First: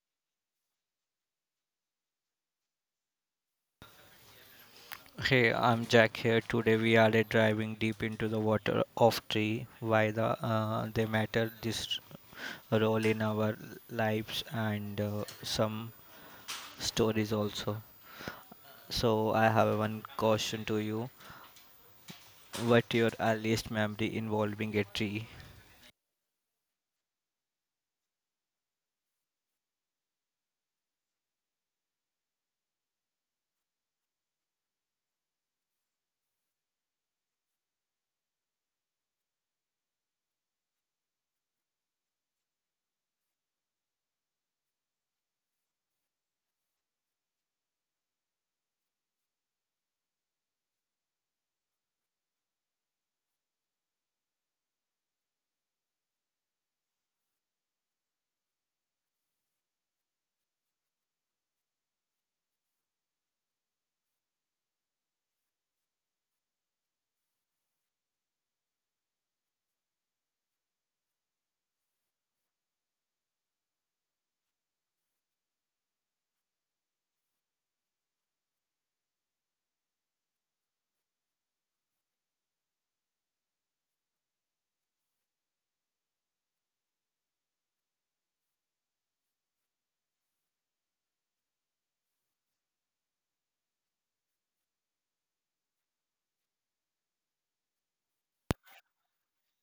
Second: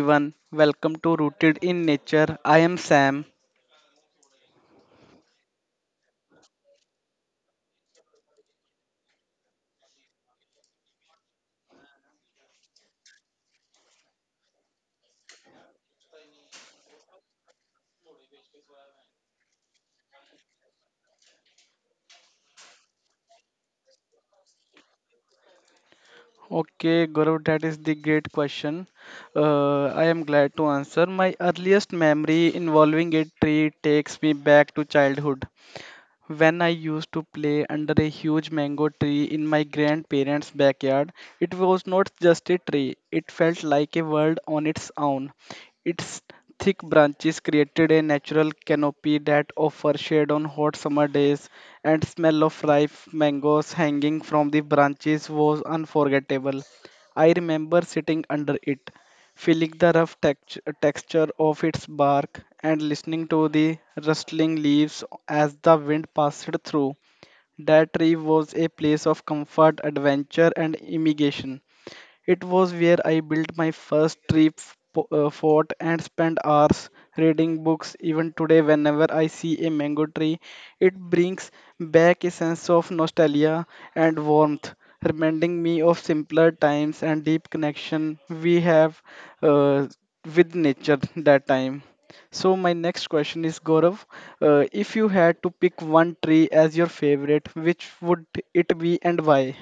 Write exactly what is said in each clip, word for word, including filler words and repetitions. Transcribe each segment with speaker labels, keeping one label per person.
Speaker 1: everyone, welcome to Rooted in Nature. I am Sam.
Speaker 2: Hey, I'm Jack here. Today we are uh, driving deep into the water of tree, why the uh, they matter, this role in our lives, and uh, some stories also. So I have one question to you. What your earliest memory involving a tree?
Speaker 1: Okay, Gaurav, that is the great question. Uh, I am glad to answer. My earliest memory involving a tree takes me back to childhood. When I used to play under a huge mango tree in my grandparents' backyard, it was not just a tree, it felt like a world on its own. Its thick branches created a natural canopy that offered shade on hot summer days, and smell of ripe mangoes hanging from the branches was unforgettable. I remember sitting under it, feeling the rough text- texture of its bark and listening to the rustling leaves as the wind passed through. That tree was a place of comfort, adventure, and immigration. It was where I built my first trip po- uh, fort and spent hours reading books. Even today, whenever I see a mango tree, it brings back a sense of nostalgia and warmth, reminding me of simpler times and deep connection we have uh, with nature that time. So my next question is Gaurav, uh, if you had to pick one tree as your favorite, which would it be and why?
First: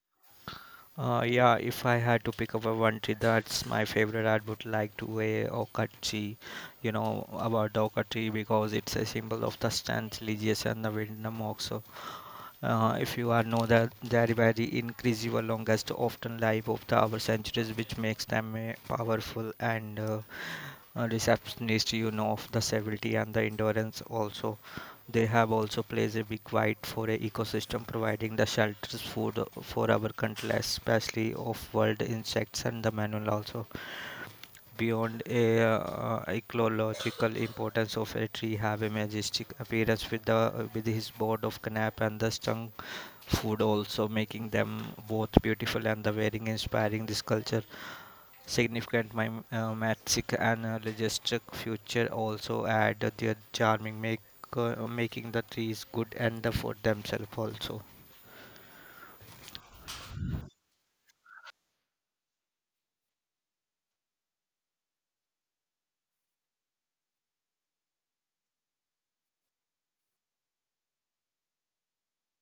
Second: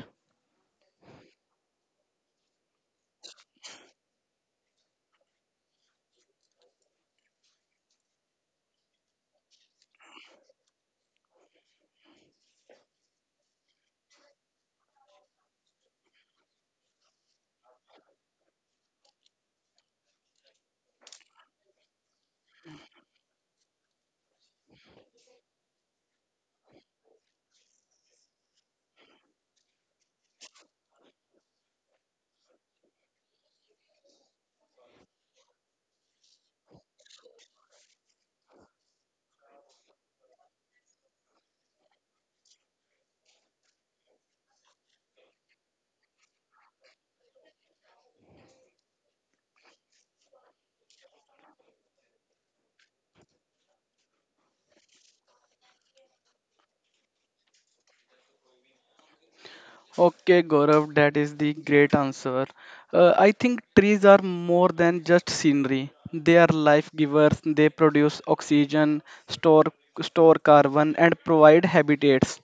Speaker 2: Uh, yeah, if I had to pick up a one tree, that's my favorite. I would like to a oak tree. You know about the oak tree because it's a symbol of the strength, religious, and the wisdom also. Uh, if you are know that their very increase your longest often life of the our centuries, which makes them a powerful and uh, receptionist you know of the stability and the endurance also. They have also plays a big white for a ecosystem providing the shelters food for our countless, especially of world insects and the manual also. Beyond a uh, ecological importance of a tree have a majestic appearance with the with his board of canap and the stung food also, making them both beautiful and the wearing inspiring this culture significant my uh, and uh, logistic future also add their charming make uh, making the trees good and the for themselves also.
Speaker 1: Okay, Gaurav, that is the great answer. Uh, I think trees are more than just scenery. They are life givers. They produce oxygen, store store carbon, and provide habitats.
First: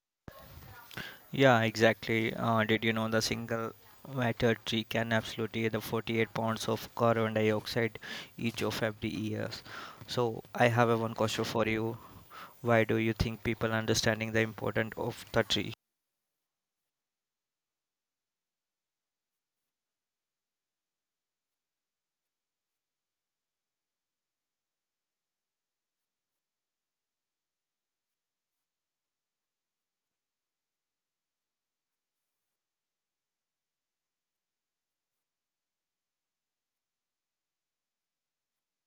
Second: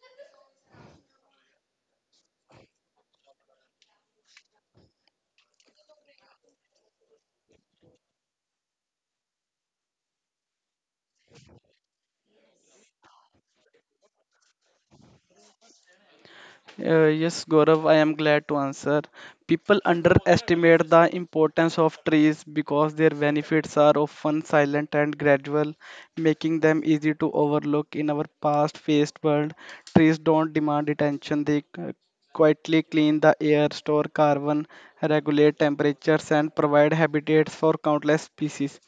Speaker 2: Yeah, exactly, uh, did you know the single matter tree can absolutely the forty-eight pounds of carbon dioxide each of every years? So I have a one question for you. Why do you think people understanding the importance of the tree?
Speaker 1: Uh, yes, Gaurav, I am glad to answer. People underestimate the importance of trees because their benefits are often silent and gradual, making them easy to overlook in our fast-paced world. Trees don't demand attention, they uh, quietly clean the air, store carbon, regulate temperatures, and provide habitats for countless species.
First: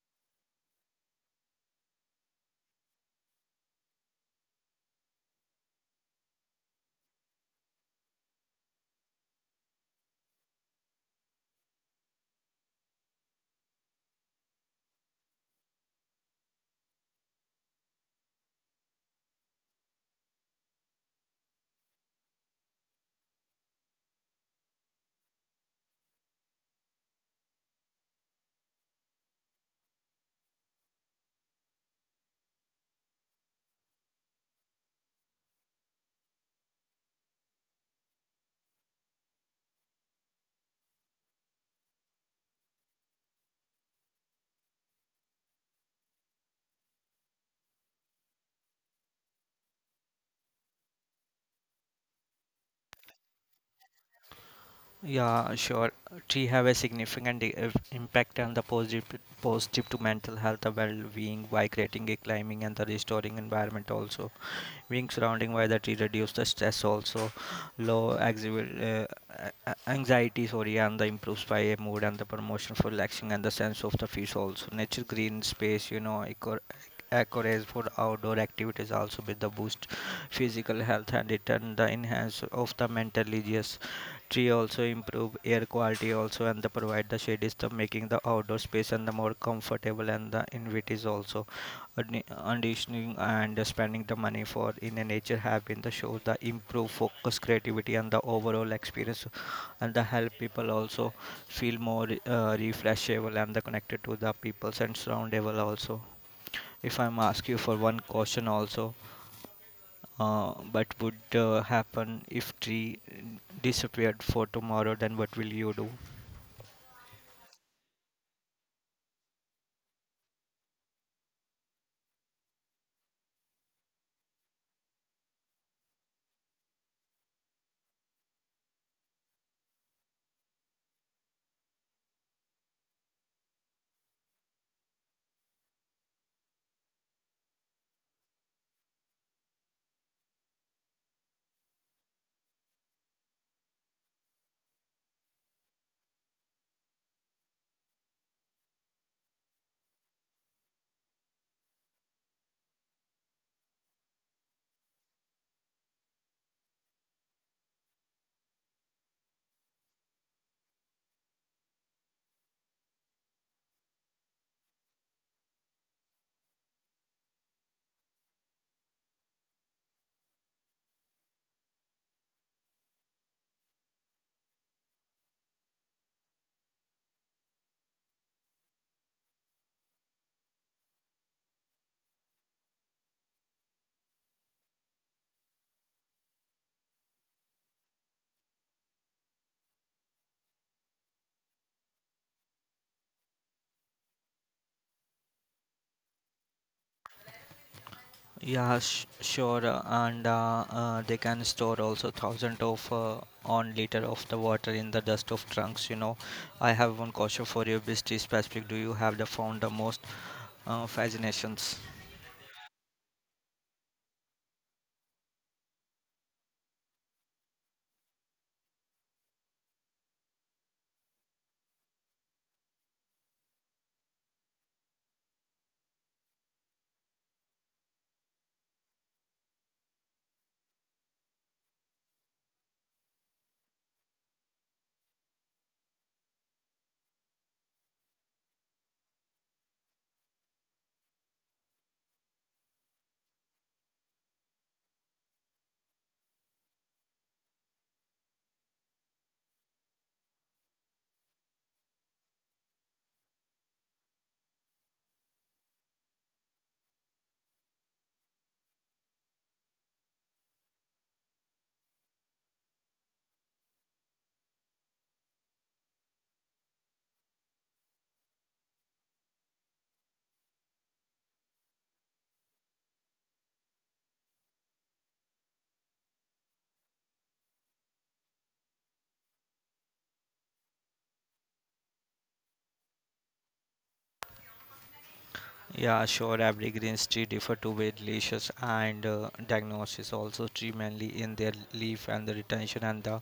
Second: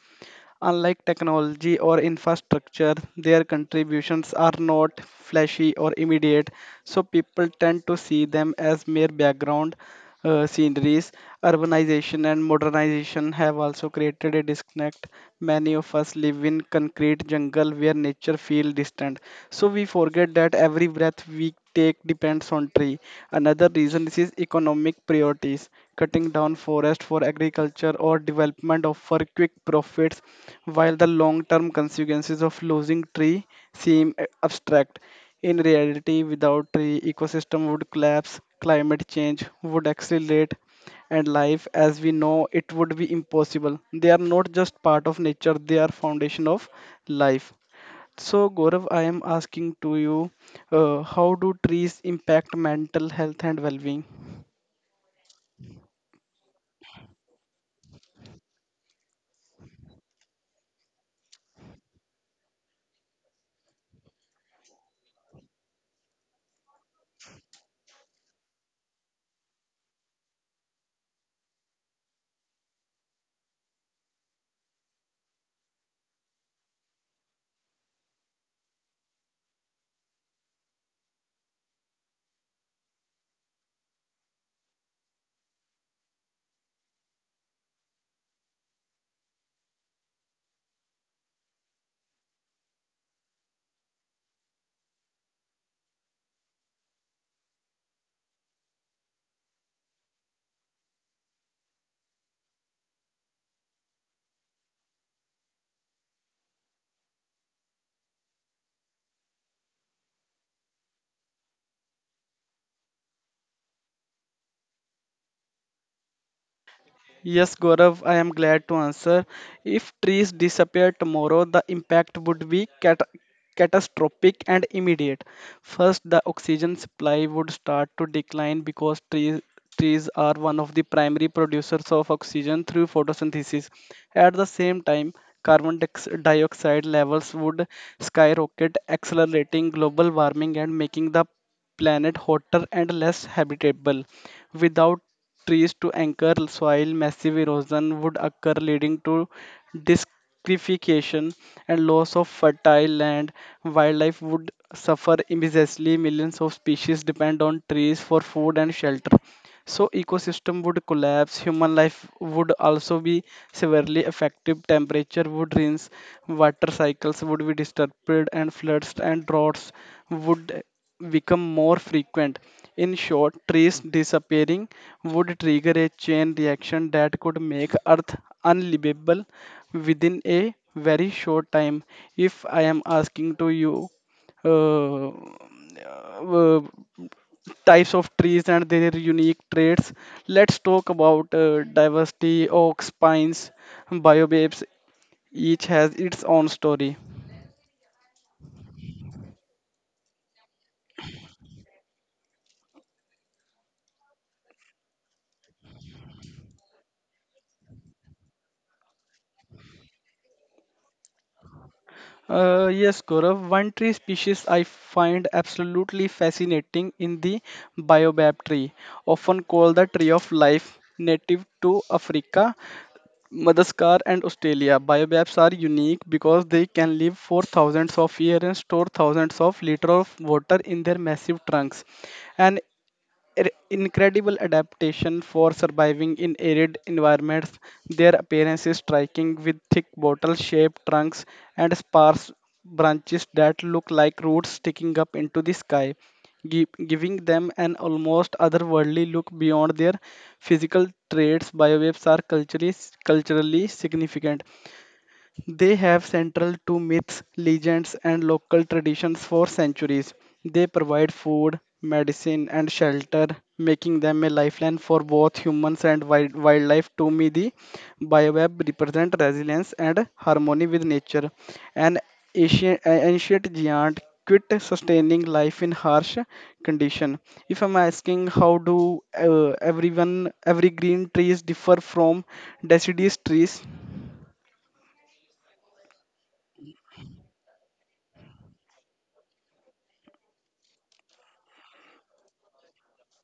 Speaker 1: Unlike technology or infrastructure, their contributions are not flashy or immediate, so people tend to see them as mere background uh, sceneries, urbanization and modernization have also created a disconnect. Many of us live in concrete jungle where nature feels distant. So we forget that every breath we take depends on tree. Another reason this is economic priorities. Cutting down forest for agriculture or development offer quick profits, while the long-term consequences of losing tree seem uh, abstract. In reality, without tree, ecosystem would collapse, climate change would accelerate, and life as we know it would be impossible. They are not just part of nature, they are foundation of life. So, Gaurav, I am asking to you, uh, how do trees impact mental health and well-being?
Speaker 2: Yeah, sure. Tea have a significant i- if- impact on the positive positive to mental health, the well-being by creating a climbing and the restoring environment also. Being surrounded by the tree reduce the stress also, low exhi- uh, a- anxiety, sorry, and the improves by a mood and the promotion for relaxing and the sense of the peace also. Nature green space, you know eco- encourage for outdoor activities also with the boost physical health and return the enhance of the mental religious. Tree also improve air quality also and the provide the shade is the making the outdoor space and the more comfortable and the invites also. Conditioning auditioning and spending the money for in a nature have been the show the improve focus creativity and the overall experience and the help people also feel more uh, refreshable and the connected to the people and surroundable also. If I'm ask you for one question also, uh, but would uh, happen if tree disappeared for tomorrow, then what will you do?
Speaker 1: Yes, Gaurav, I am glad to answer. If trees disappear tomorrow, the impact would be cat- catastrophic and immediate. First, the oxygen supply would start to decline because trees trees are one of the primary producers of oxygen through photosynthesis. At the same time, carbon diox- dioxide levels would skyrocket, accelerating global warming and making the planet hotter and less habitable. Without trees to anchor soil, massive erosion would occur, leading to discrification and loss of fertile land. Wildlife would suffer immensely. Millions of species depend on trees for food and shelter. So ecosystem would collapse, human life would also be severely affected, temperature would rise, water cycles would be disturbed and floods and droughts would become more frequent. In short, trees disappearing would trigger a chain reaction that could make Earth unlivable within a very short time. If I am asking to you, uh, uh, types of trees and their unique traits. Let's talk about uh, diversity. Oaks, pines, biobabes, each has its own story.
Speaker 2: Yeah, sh- sure, uh, and uh, uh, they can store also thousand of uh, on liter of the water in the dust of trunks. You know, I have one question for you, Bisti specific. Do you have the found the most uh, fascinations?
Speaker 1: Uh, yes, Gaurav, one tree species I find absolutely fascinating in the baobab tree, often called the tree of life, native to Africa, Madagascar, and Australia. Biobabs are unique because they can live for thousands of years and store thousands of liters of water in their massive trunks. An ir- incredible adaptation for surviving in arid environments. Their appearance is striking with thick bottle shaped trunks and sparse branches that look like roots sticking up into the sky, gi- giving them an almost otherworldly look beyond their physical traits. Biowaves are culturally, culturally significant they have central to myths, legends, and local traditions for centuries. They provide food, medicine, and shelter, making them a lifeline for both humans and wild- wildlife. To me, the bioweb represent resilience and harmony with nature. An ancient, ancient giant quit sustaining life in harsh condition. If I'm asking how do uh, everyone every green trees differ from deciduous trees,
Speaker 2: Yeah, sure. Every green tree differ to variations and uh, diagnosis. Also, tree mainly in their leaf and the retention and the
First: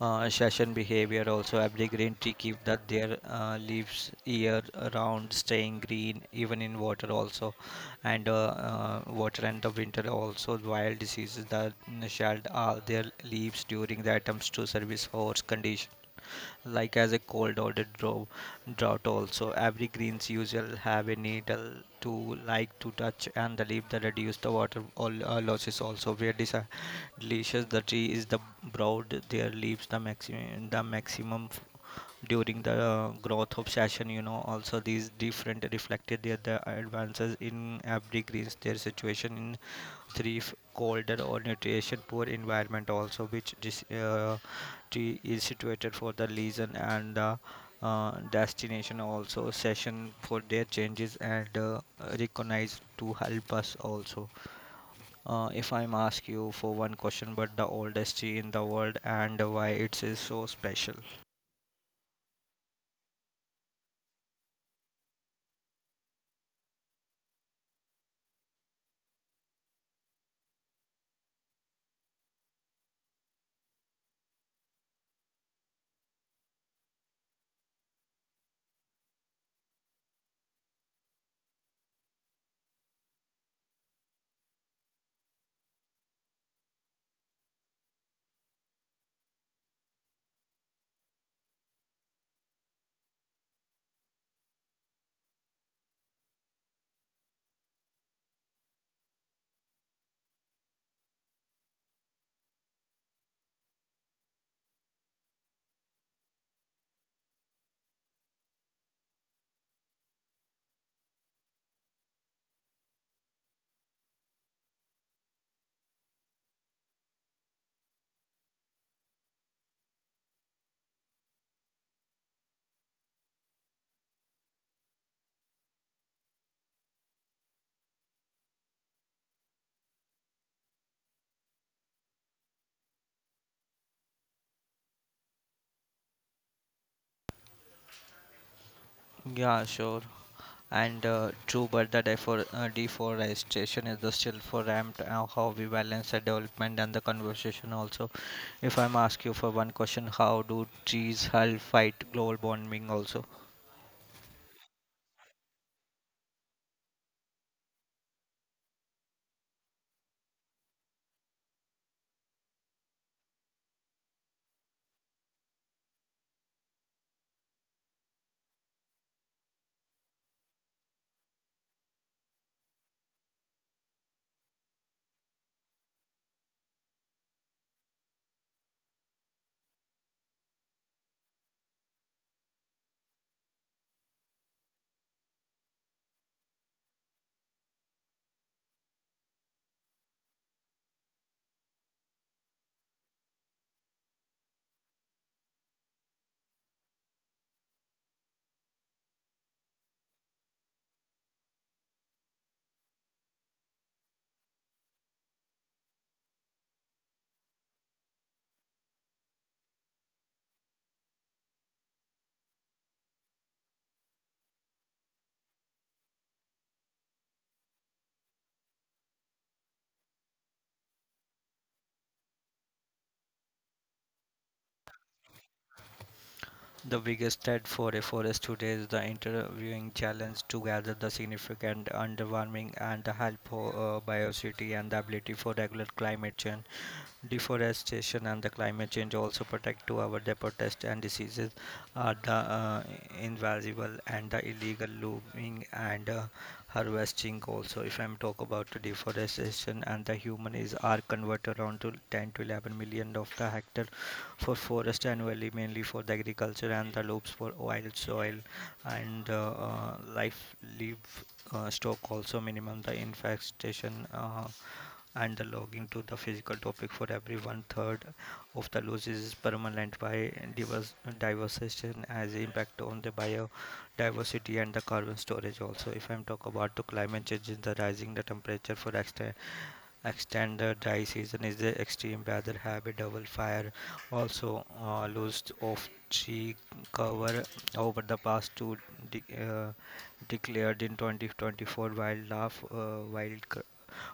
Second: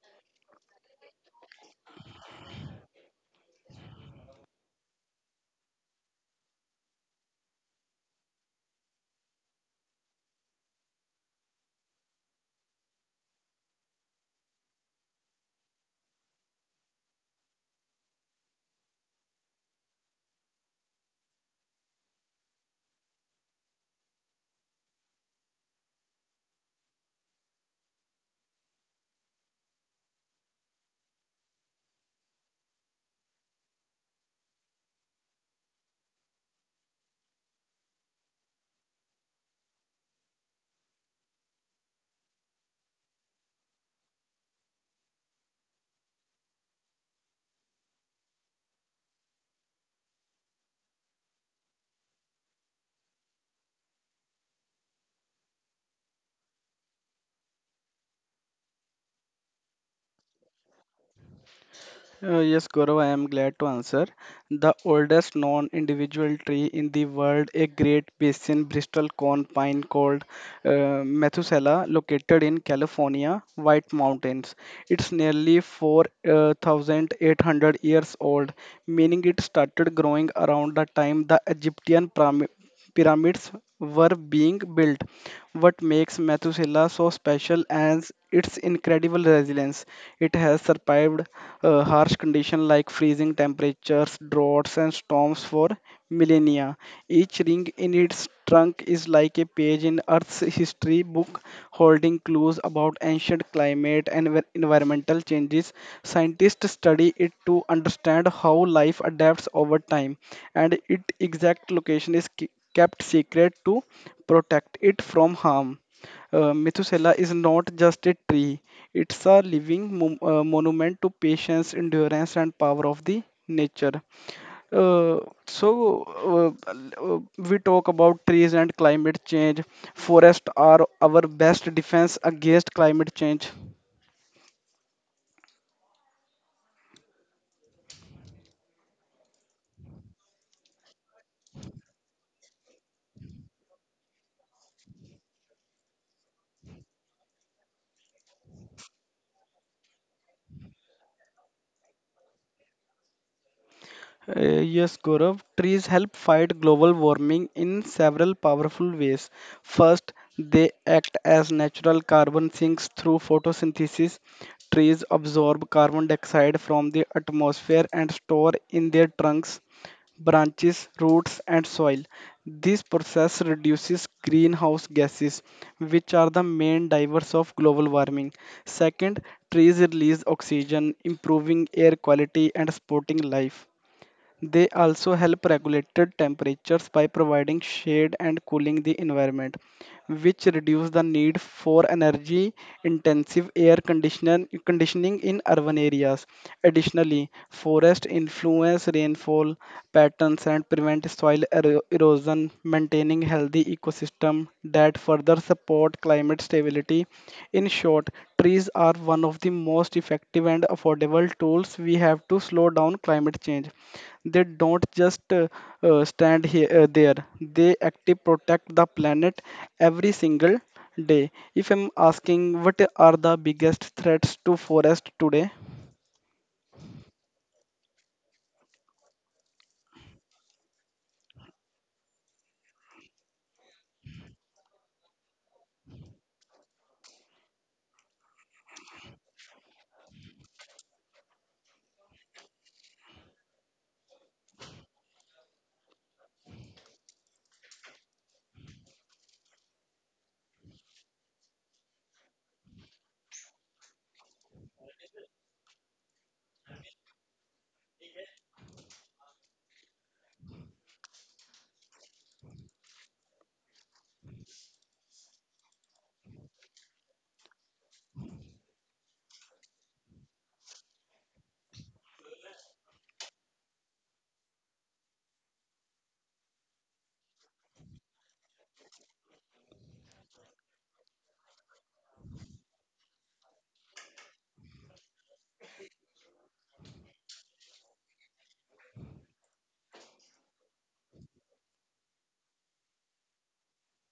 Speaker 2: uh, session behavior. Also, every green tree keep that their uh, leaves year around, staying green even in water also, and uh, uh, water and the winter also. Wild diseases that shed all their leaves during the attempts to service horse condition like as a cold or the drought, drought also every greens usual have a needle to like to touch and the leaf that reduce the water all uh, losses also, where this uh, delicious the tree is the broad their leaves the maximum, the maximum f- during the uh, growth of session, you know also. These different reflected their the advances in every greens their situation in three f- colder or nutrition poor environment also, which dis, uh, tree is situated for the lesion and the uh, destination also session for their changes and uh, recognize to help us also. Uh, if I'm ask you for one question but the oldest tree in the world and why it is so special?
Speaker 1: Uh, yes, Gaurav, I am glad to answer. The oldest known individual tree in the world, a great basin Bristol cone pine called uh, Methuselah, located in California, White Mountains. It's nearly four thousand eight hundred years old, meaning it started growing around the time the Egyptian pyramid pyramids were being built. What makes Methuselah so special is its incredible resilience. It has survived uh, harsh conditions like freezing temperatures, droughts, and storms for millennia. Each ring in its trunk is like a page in Earth's history book, holding clues about ancient climate and envi- environmental changes. Scientists study it to understand how life adapts over time, and its exact location is key kept secret to protect it from harm. Uh, Methuselah is not just a tree, it's a living mo- uh, monument to patience, endurance, and power of the nature. Uh, so, uh, uh, we talk about trees and climate change. Forests are our best defense against climate change.
Speaker 2: Yeah, sure, and uh, true, but the defor- uh, deforestation is the still for ramped, uh, how we balance the development and the conversation also? If I'm ask you for one question, how do trees help fight global warming also?
Speaker 1: Uh, yes, Gaurav. Trees help fight global warming in several powerful ways. First, they act as natural carbon sinks through photosynthesis. Trees absorb carbon dioxide from the atmosphere and store in their trunks, branches, roots, and soil. This process reduces greenhouse gases, which are the main drivers of global warming. Second, trees release oxygen, improving air quality and supporting life. They also help regulate temperatures by providing shade and cooling the environment, which reduce the need for energy intensive air conditioner- conditioning in urban areas. Additionally, forests influence rainfall patterns and prevent soil ero- erosion, maintaining healthy ecosystem that further support climate stability. In short, trees are one of the most effective and affordable tools we have to slow down climate change they don't just uh, uh, stand here uh, there they actively protect the planet every single day if I'm asking what are the biggest threats to forest today
Speaker 2: The biggest threat for a forest today is the interviewing challenge to gather the significant underwarming and the help for uh, biodiversity and the ability for regular climate change, deforestation and the climate change also protect to our the protest and diseases are the uh, invaluable and the illegal looming and uh, harvesting also. If I'm talk about the deforestation and the human is are converted around to ten to eleven million of the hectare for forest annually, mainly for the agriculture and the loops for oil soil, and uh, uh, life live uh, stock also, minimum the infestation, uh, and the logging to the physical topic for every one third of the losses is permanent by divers- diversification as impact on the biodiversity and the carbon storage also. If I'm talk about the climate change is the rising the temperature for extra extended dry season is the extreme weather. Have a double fire. Also, uh, loss of tree cover over the past two de- uh, declared in twenty twenty-four, wild laugh, uh, wild c-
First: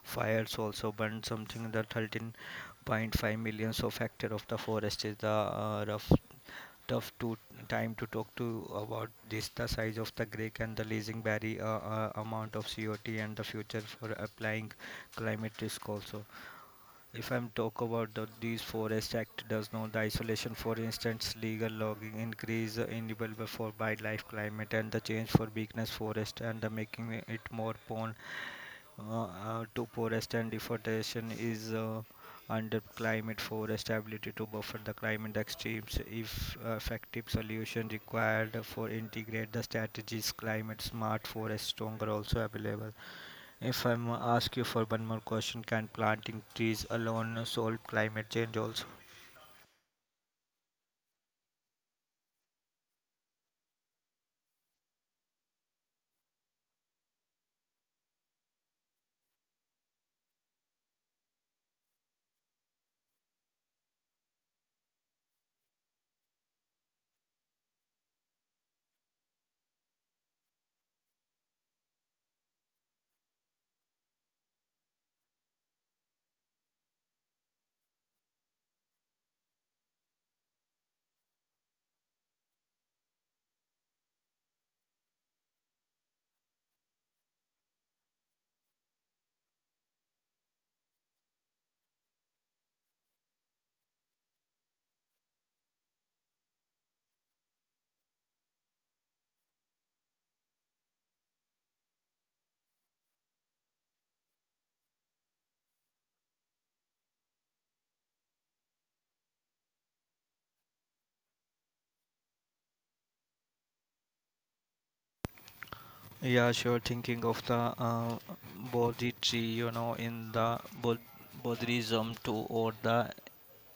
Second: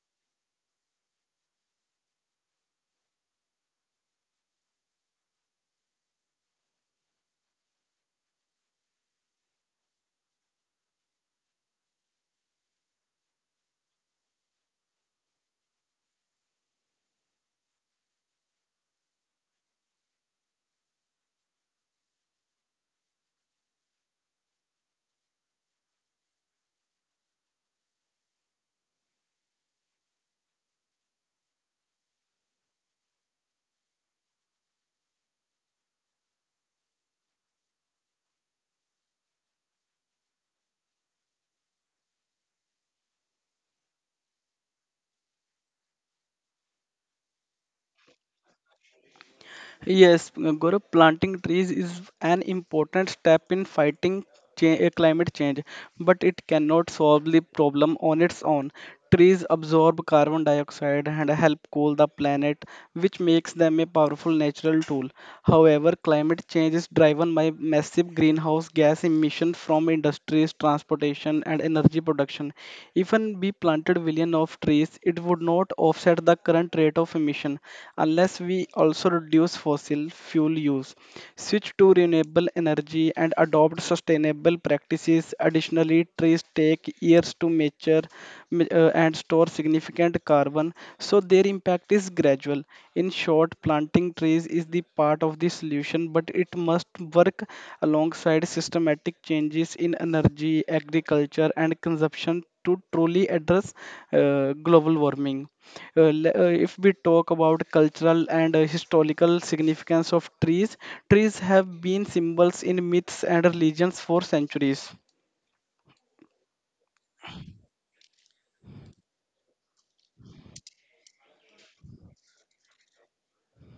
Speaker 2: fires also burned something the thirteen point five millions so factor of the forest is the uh, rough tough to time to talk to about this, the size of the Greek and the leasing barrier, uh, uh, amount of C O T and the future for applying climate risk also. If I'm talk about the, these forest act does not the isolation, for instance legal logging increase, uh, enable for wildlife climate and the change for weakness forest and the making it more prone, uh, uh, to forest and deforestation is uh, under climate forest ability to buffer the climate extremes. If uh, effective solution required for integrate the strategies climate smart forest stronger also available. If I'm ask you for one more question, can planting trees alone solve climate change also?
Speaker 1: Yes, Gaurav, planting trees is an important step in fighting cha- uh, climate change, but it cannot solve the problem on its own. Trees absorb carbon dioxide and help cool the planet, which makes them a powerful natural tool. However, climate change is driven by massive greenhouse gas emissions from industries, transportation, and energy production. Even we planted billion of trees, it would not offset the current rate of emission unless we also reduce fossil fuel use, switch to renewable energy and adopt sustainable practices. Additionally, trees take years to mature ma- uh, and store significant carbon, so their impact is gradual. In short, planting trees is the part of the solution, but it must work alongside systematic changes in energy, agriculture, and consumption to truly address uh, global warming. Uh, le- uh, if we talk about cultural and uh, historical significance of trees, trees have been symbols in myths and religions for centuries
Speaker 2: Yeah, sure, thinking of the uh, bodhi tree, you know in the bod- bodhism too, or the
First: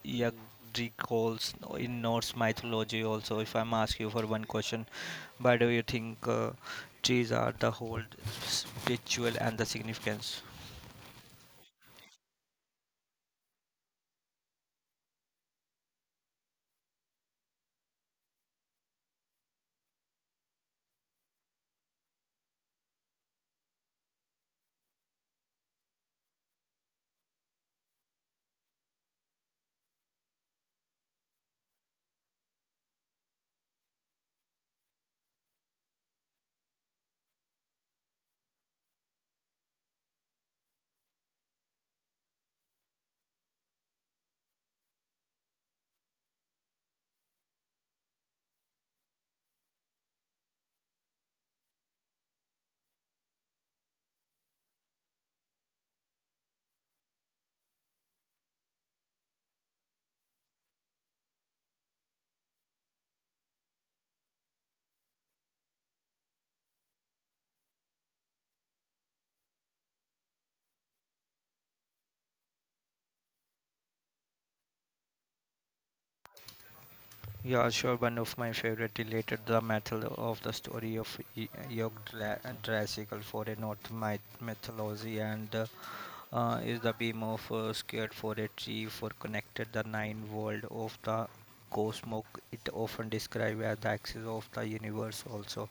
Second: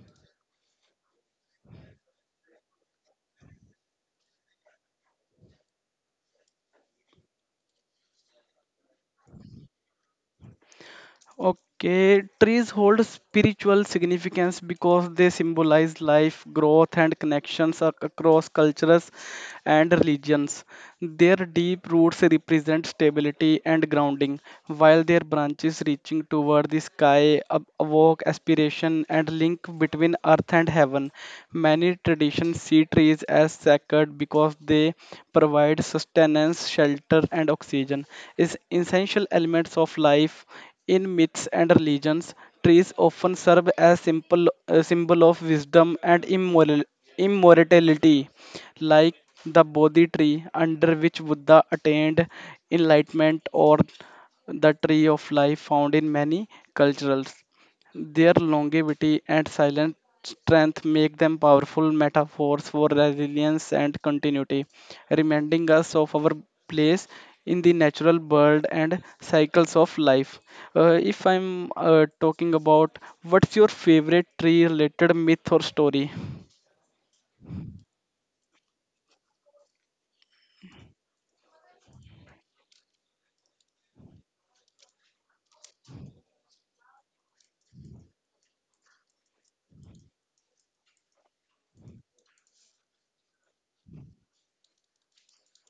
Speaker 2: Yggdrasil in Norse mythology also. If I'm asking you for one question, why do you think uh, trees are the whole spiritual and the significance?
Speaker 1: Okay, trees hold spiritual significance because they symbolize life, growth, and connections ac- across cultures and religions. Their deep roots represent stability and grounding, while their branches reaching toward the sky ab- evoke aspiration and link between earth and heaven. Many traditions see trees as sacred because they provide sustenance, shelter, and oxygen, is essential elements of life in myths and religions, trees often serve as simple a symbol of wisdom and immoral, immortality, like the Bodhi tree under which Buddha attained enlightenment, or the tree of life found in many cultures. Their longevity and silent strength make them powerful metaphors for resilience and continuity, reminding us of our place in the natural world and cycles of life. Uh, if I'm uh, talking about what's your favorite tree related myth or story?
Speaker 2: Yeah, sure. One of my favorite related the method of the story of Y- Yggdrasil for a North myth- mythology, and uh, uh, is the beam of uh, scared for a tree for connected the nine world of the cosmos. It often described as the axis of the universe also,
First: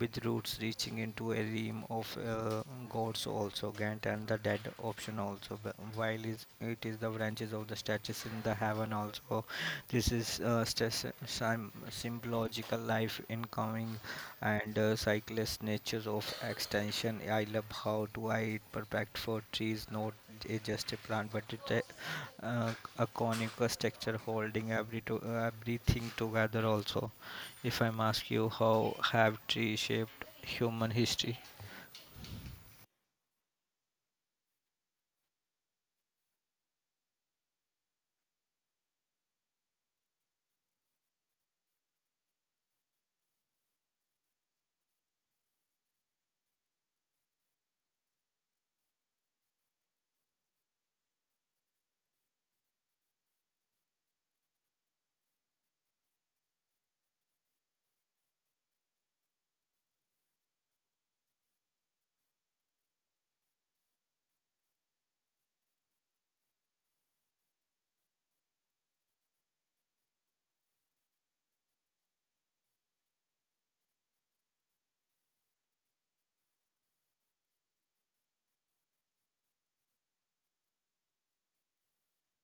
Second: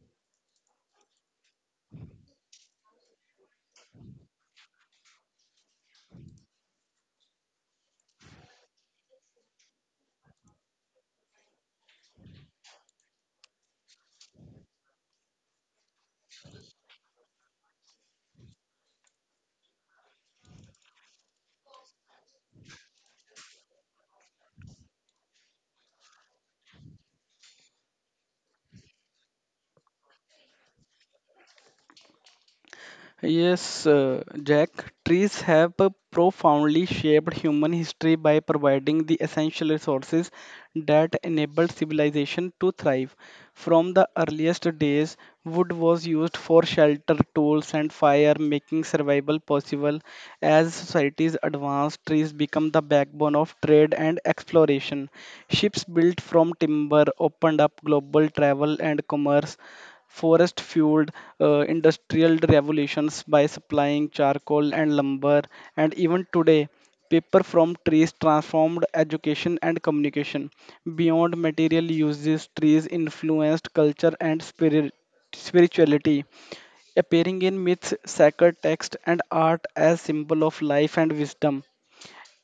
Speaker 2: with roots reaching into a realm of uh, gods also, Gant and the dead option also, but while is, it is the branches of the statues in the heaven also. This is uh, stas- sim- symbological life incoming and uh, cyclist natures of extension. I love how to I it perfect for trees, not a just a plant, but it, a, uh, a conical structure holding every to, uh, everything together also. If I'm asked you, how have trees shaped human history?
Speaker 1: Yes, uh, Jack, trees have uh, profoundly shaped human history by providing the essential resources that enabled civilization to thrive. From the earliest days, wood was used for shelter, tools, and fire, making survival possible. As societies advanced, trees become the backbone of trade and exploration. Ships built from timber opened up global travel and commerce forest fueled uh, industrial revolutions by supplying charcoal and lumber, and even today, paper from trees transformed education and communication. Beyond material uses, trees influenced culture and spirit, spirituality appearing in myths, sacred texts, and art as symbol of life and wisdom.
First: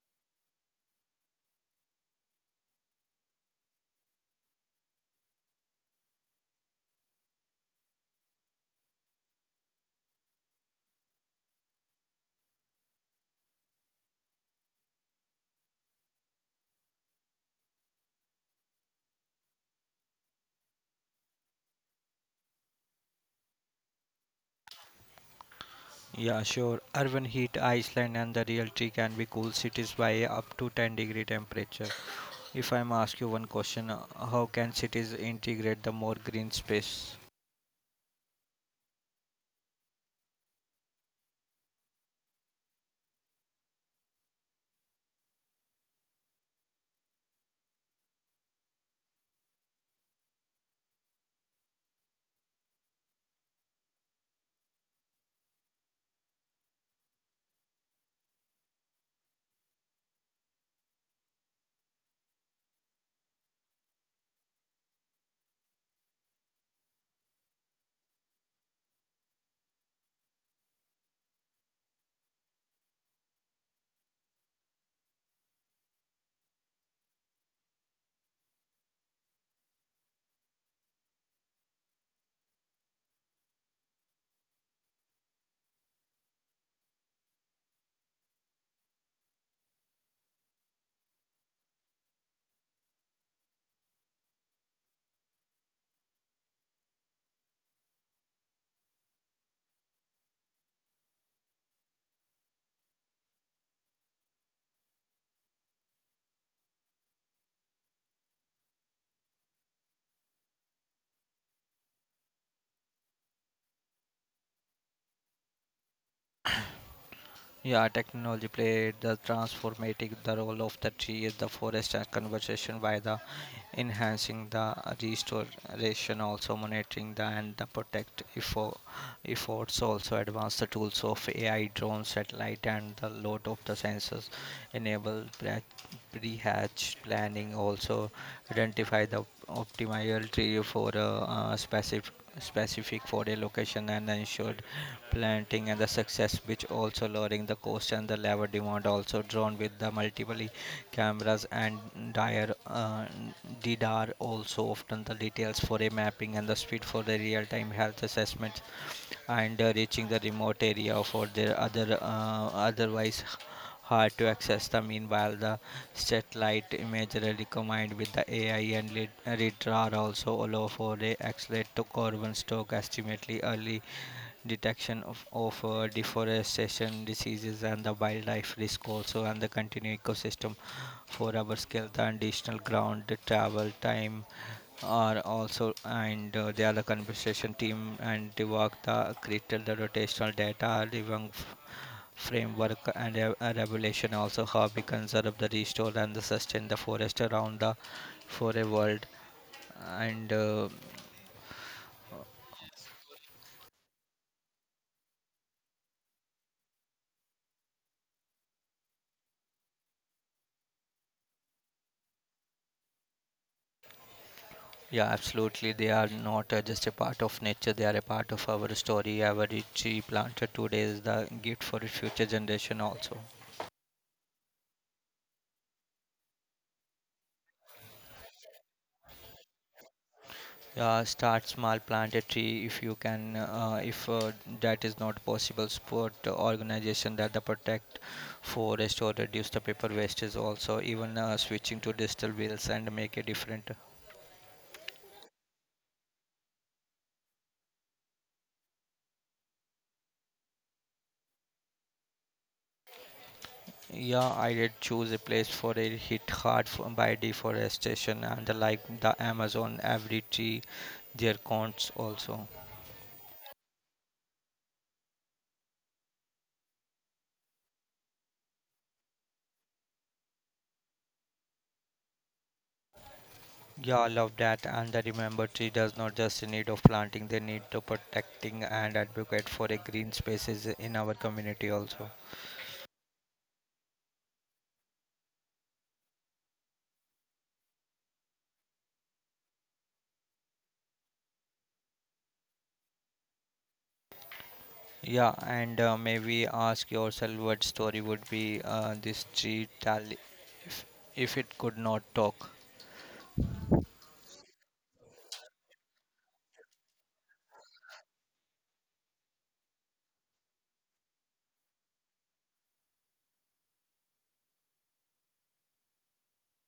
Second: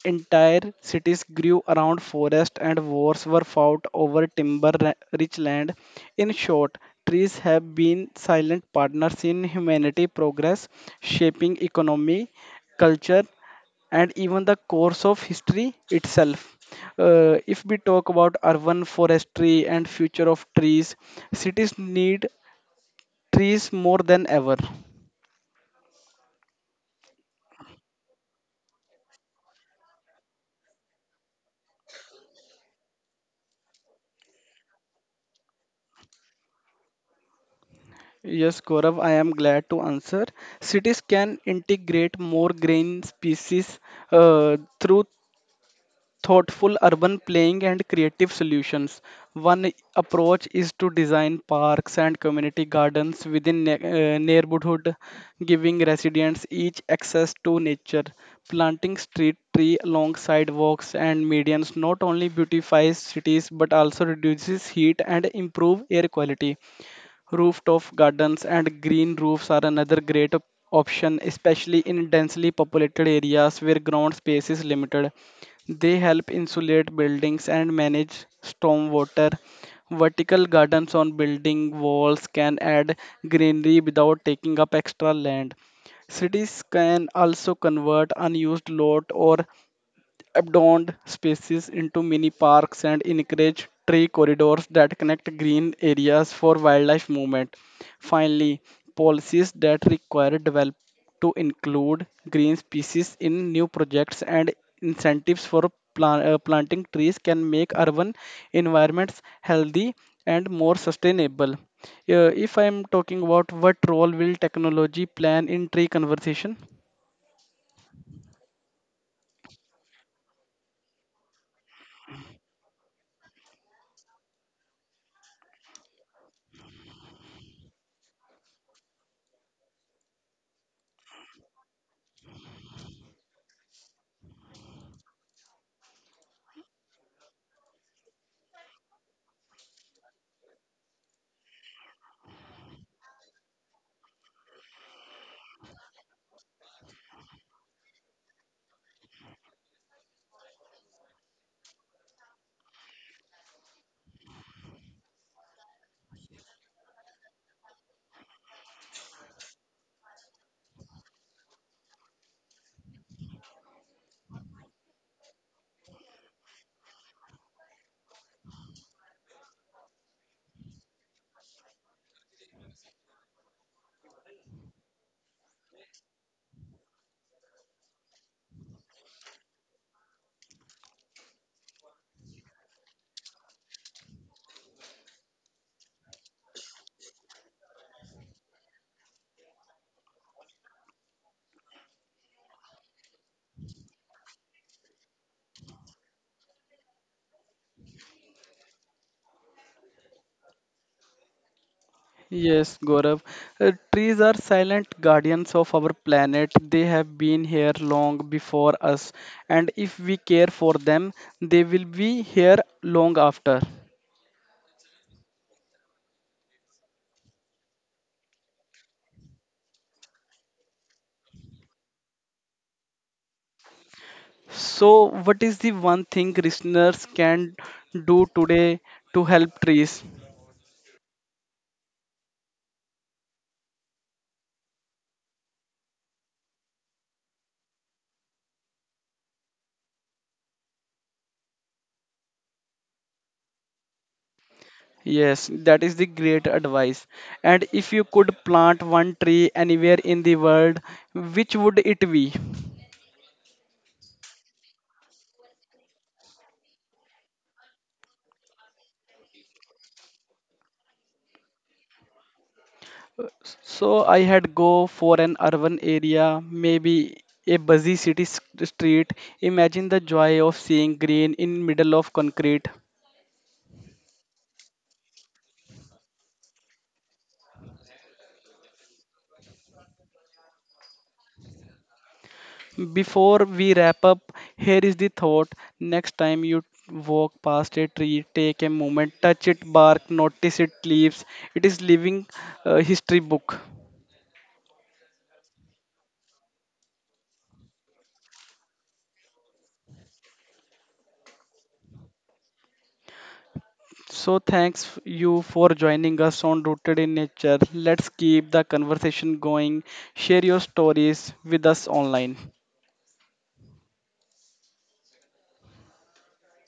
Speaker 1: Entire cities grew around forests and wars were fought over timber ra- rich land. In short, trees have been silent partners in humanity progress, shaping economy, culture, and even the course of history itself. Uh, if we talk about urban forestry and future of trees, cities need trees more than ever.
Speaker 2: Yeah, sure. Urban heat, Iceland, and the real tree can be cool cities by up to ten degree temperature. If I'm asked you one question, uh, how can cities integrate the more green space?
Speaker 1: Yes, Gaurav, I am glad to answer. Cities can integrate more grain species uh, through thoughtful urban planning and creative solutions. One approach is to design parks and community gardens within ne- uh, neighborhood, giving residents each access to nature. Planting street tree along sidewalks and medians not only beautifies cities but also reduces heat and improve air quality. Rooftop gardens and green roofs are another great op- option, especially in densely populated areas where ground space is limited. They help insulate buildings and manage stormwater. Vertical gardens on building walls can add greenery without taking up extra land. Cities can also convert unused lot or abandoned spaces into mini parks and encourage tree corridors that connect green areas for wildlife movement. Finally, policies that require develop to include green species in new projects and incentives for plan- uh, planting trees can make urban environments healthy and more sustainable. Uh, if I am talking about what role will technology plan in tree conservation?
Speaker 2: Yeah, technology played the transformative the role of the tree, the forest and conservation by the enhancing the restoration, also monitoring the and the protect effo- efforts, also advanced the tools of A I, drones, satellite, and the load of the sensors enable pre- pre-hatch planning, also identify the optimal tree for a uh, specific specific for a location and ensured planting and the success, which also lowering the cost and the labor demand also drawn with the multiple i- cameras and dire uh, D D R also often the details for a mapping and the speed for the real-time health assessment, and uh, reaching the remote area for their other uh, otherwise h- hard to access the meanwhile. The satellite imagery combined with the AI and lit- radar also allow for a accelerate to carbon stock estimately, early detection of, of uh, deforestation, diseases, and the wildlife risk also, and the continuing ecosystem four hours scale, the additional ground travel time are also, and uh, they are the other compensation team and they work the critical the rotational data living f- framework and re- uh, regulation also. How we conserve the restore and the sustain the forest around the for a world and uh,
Speaker 1: Yes, Gaurav. Uh, trees are silent guardians of our planet. They have been here long before us, and if we care for them, they will be here long after.
Speaker 2: yeah, absolutely. They are not uh, just a part of nature, they are a part of our story. Every tree planted today is the gift for the future generation also.
Speaker 1: So, what is the one thing listeners can do today to help trees?
Speaker 2: Uh, start small, plant a tree if you can, uh, if uh, that is not possible, support organization that the protect forest or reduce the paper wastage also, even uh, switching to digital wheels and make a different.
Speaker 1: Yes, that is the great advice. And if you could plant one tree anywhere in the world, which would it be?
Speaker 2: Yeah, I did choose a place for a hit hard f- by deforestation and the like the Amazon, every tree their counts also.
Speaker 1: So I had go for an urban area, maybe a busy city s- street. Imagine the joy of seeing green in middle of concrete.
Speaker 2: Yeah, I love that. And the remember, tree does not just need of planting, they need to protecting and advocate for a green spaces in our community also.
Speaker 1: Before we wrap up, here is the thought. Next time you walk past a tree, take a moment, touch it, bark, notice it leaves. It is living uh, history book.
Speaker 2: Yeah, and uh, maybe ask yourself what story would be uh, this tree tell if, if it could not talk.
Speaker 1: So thanks you for joining us on Rooted in Nature. Let's keep the conversation going. Share your stories with us online.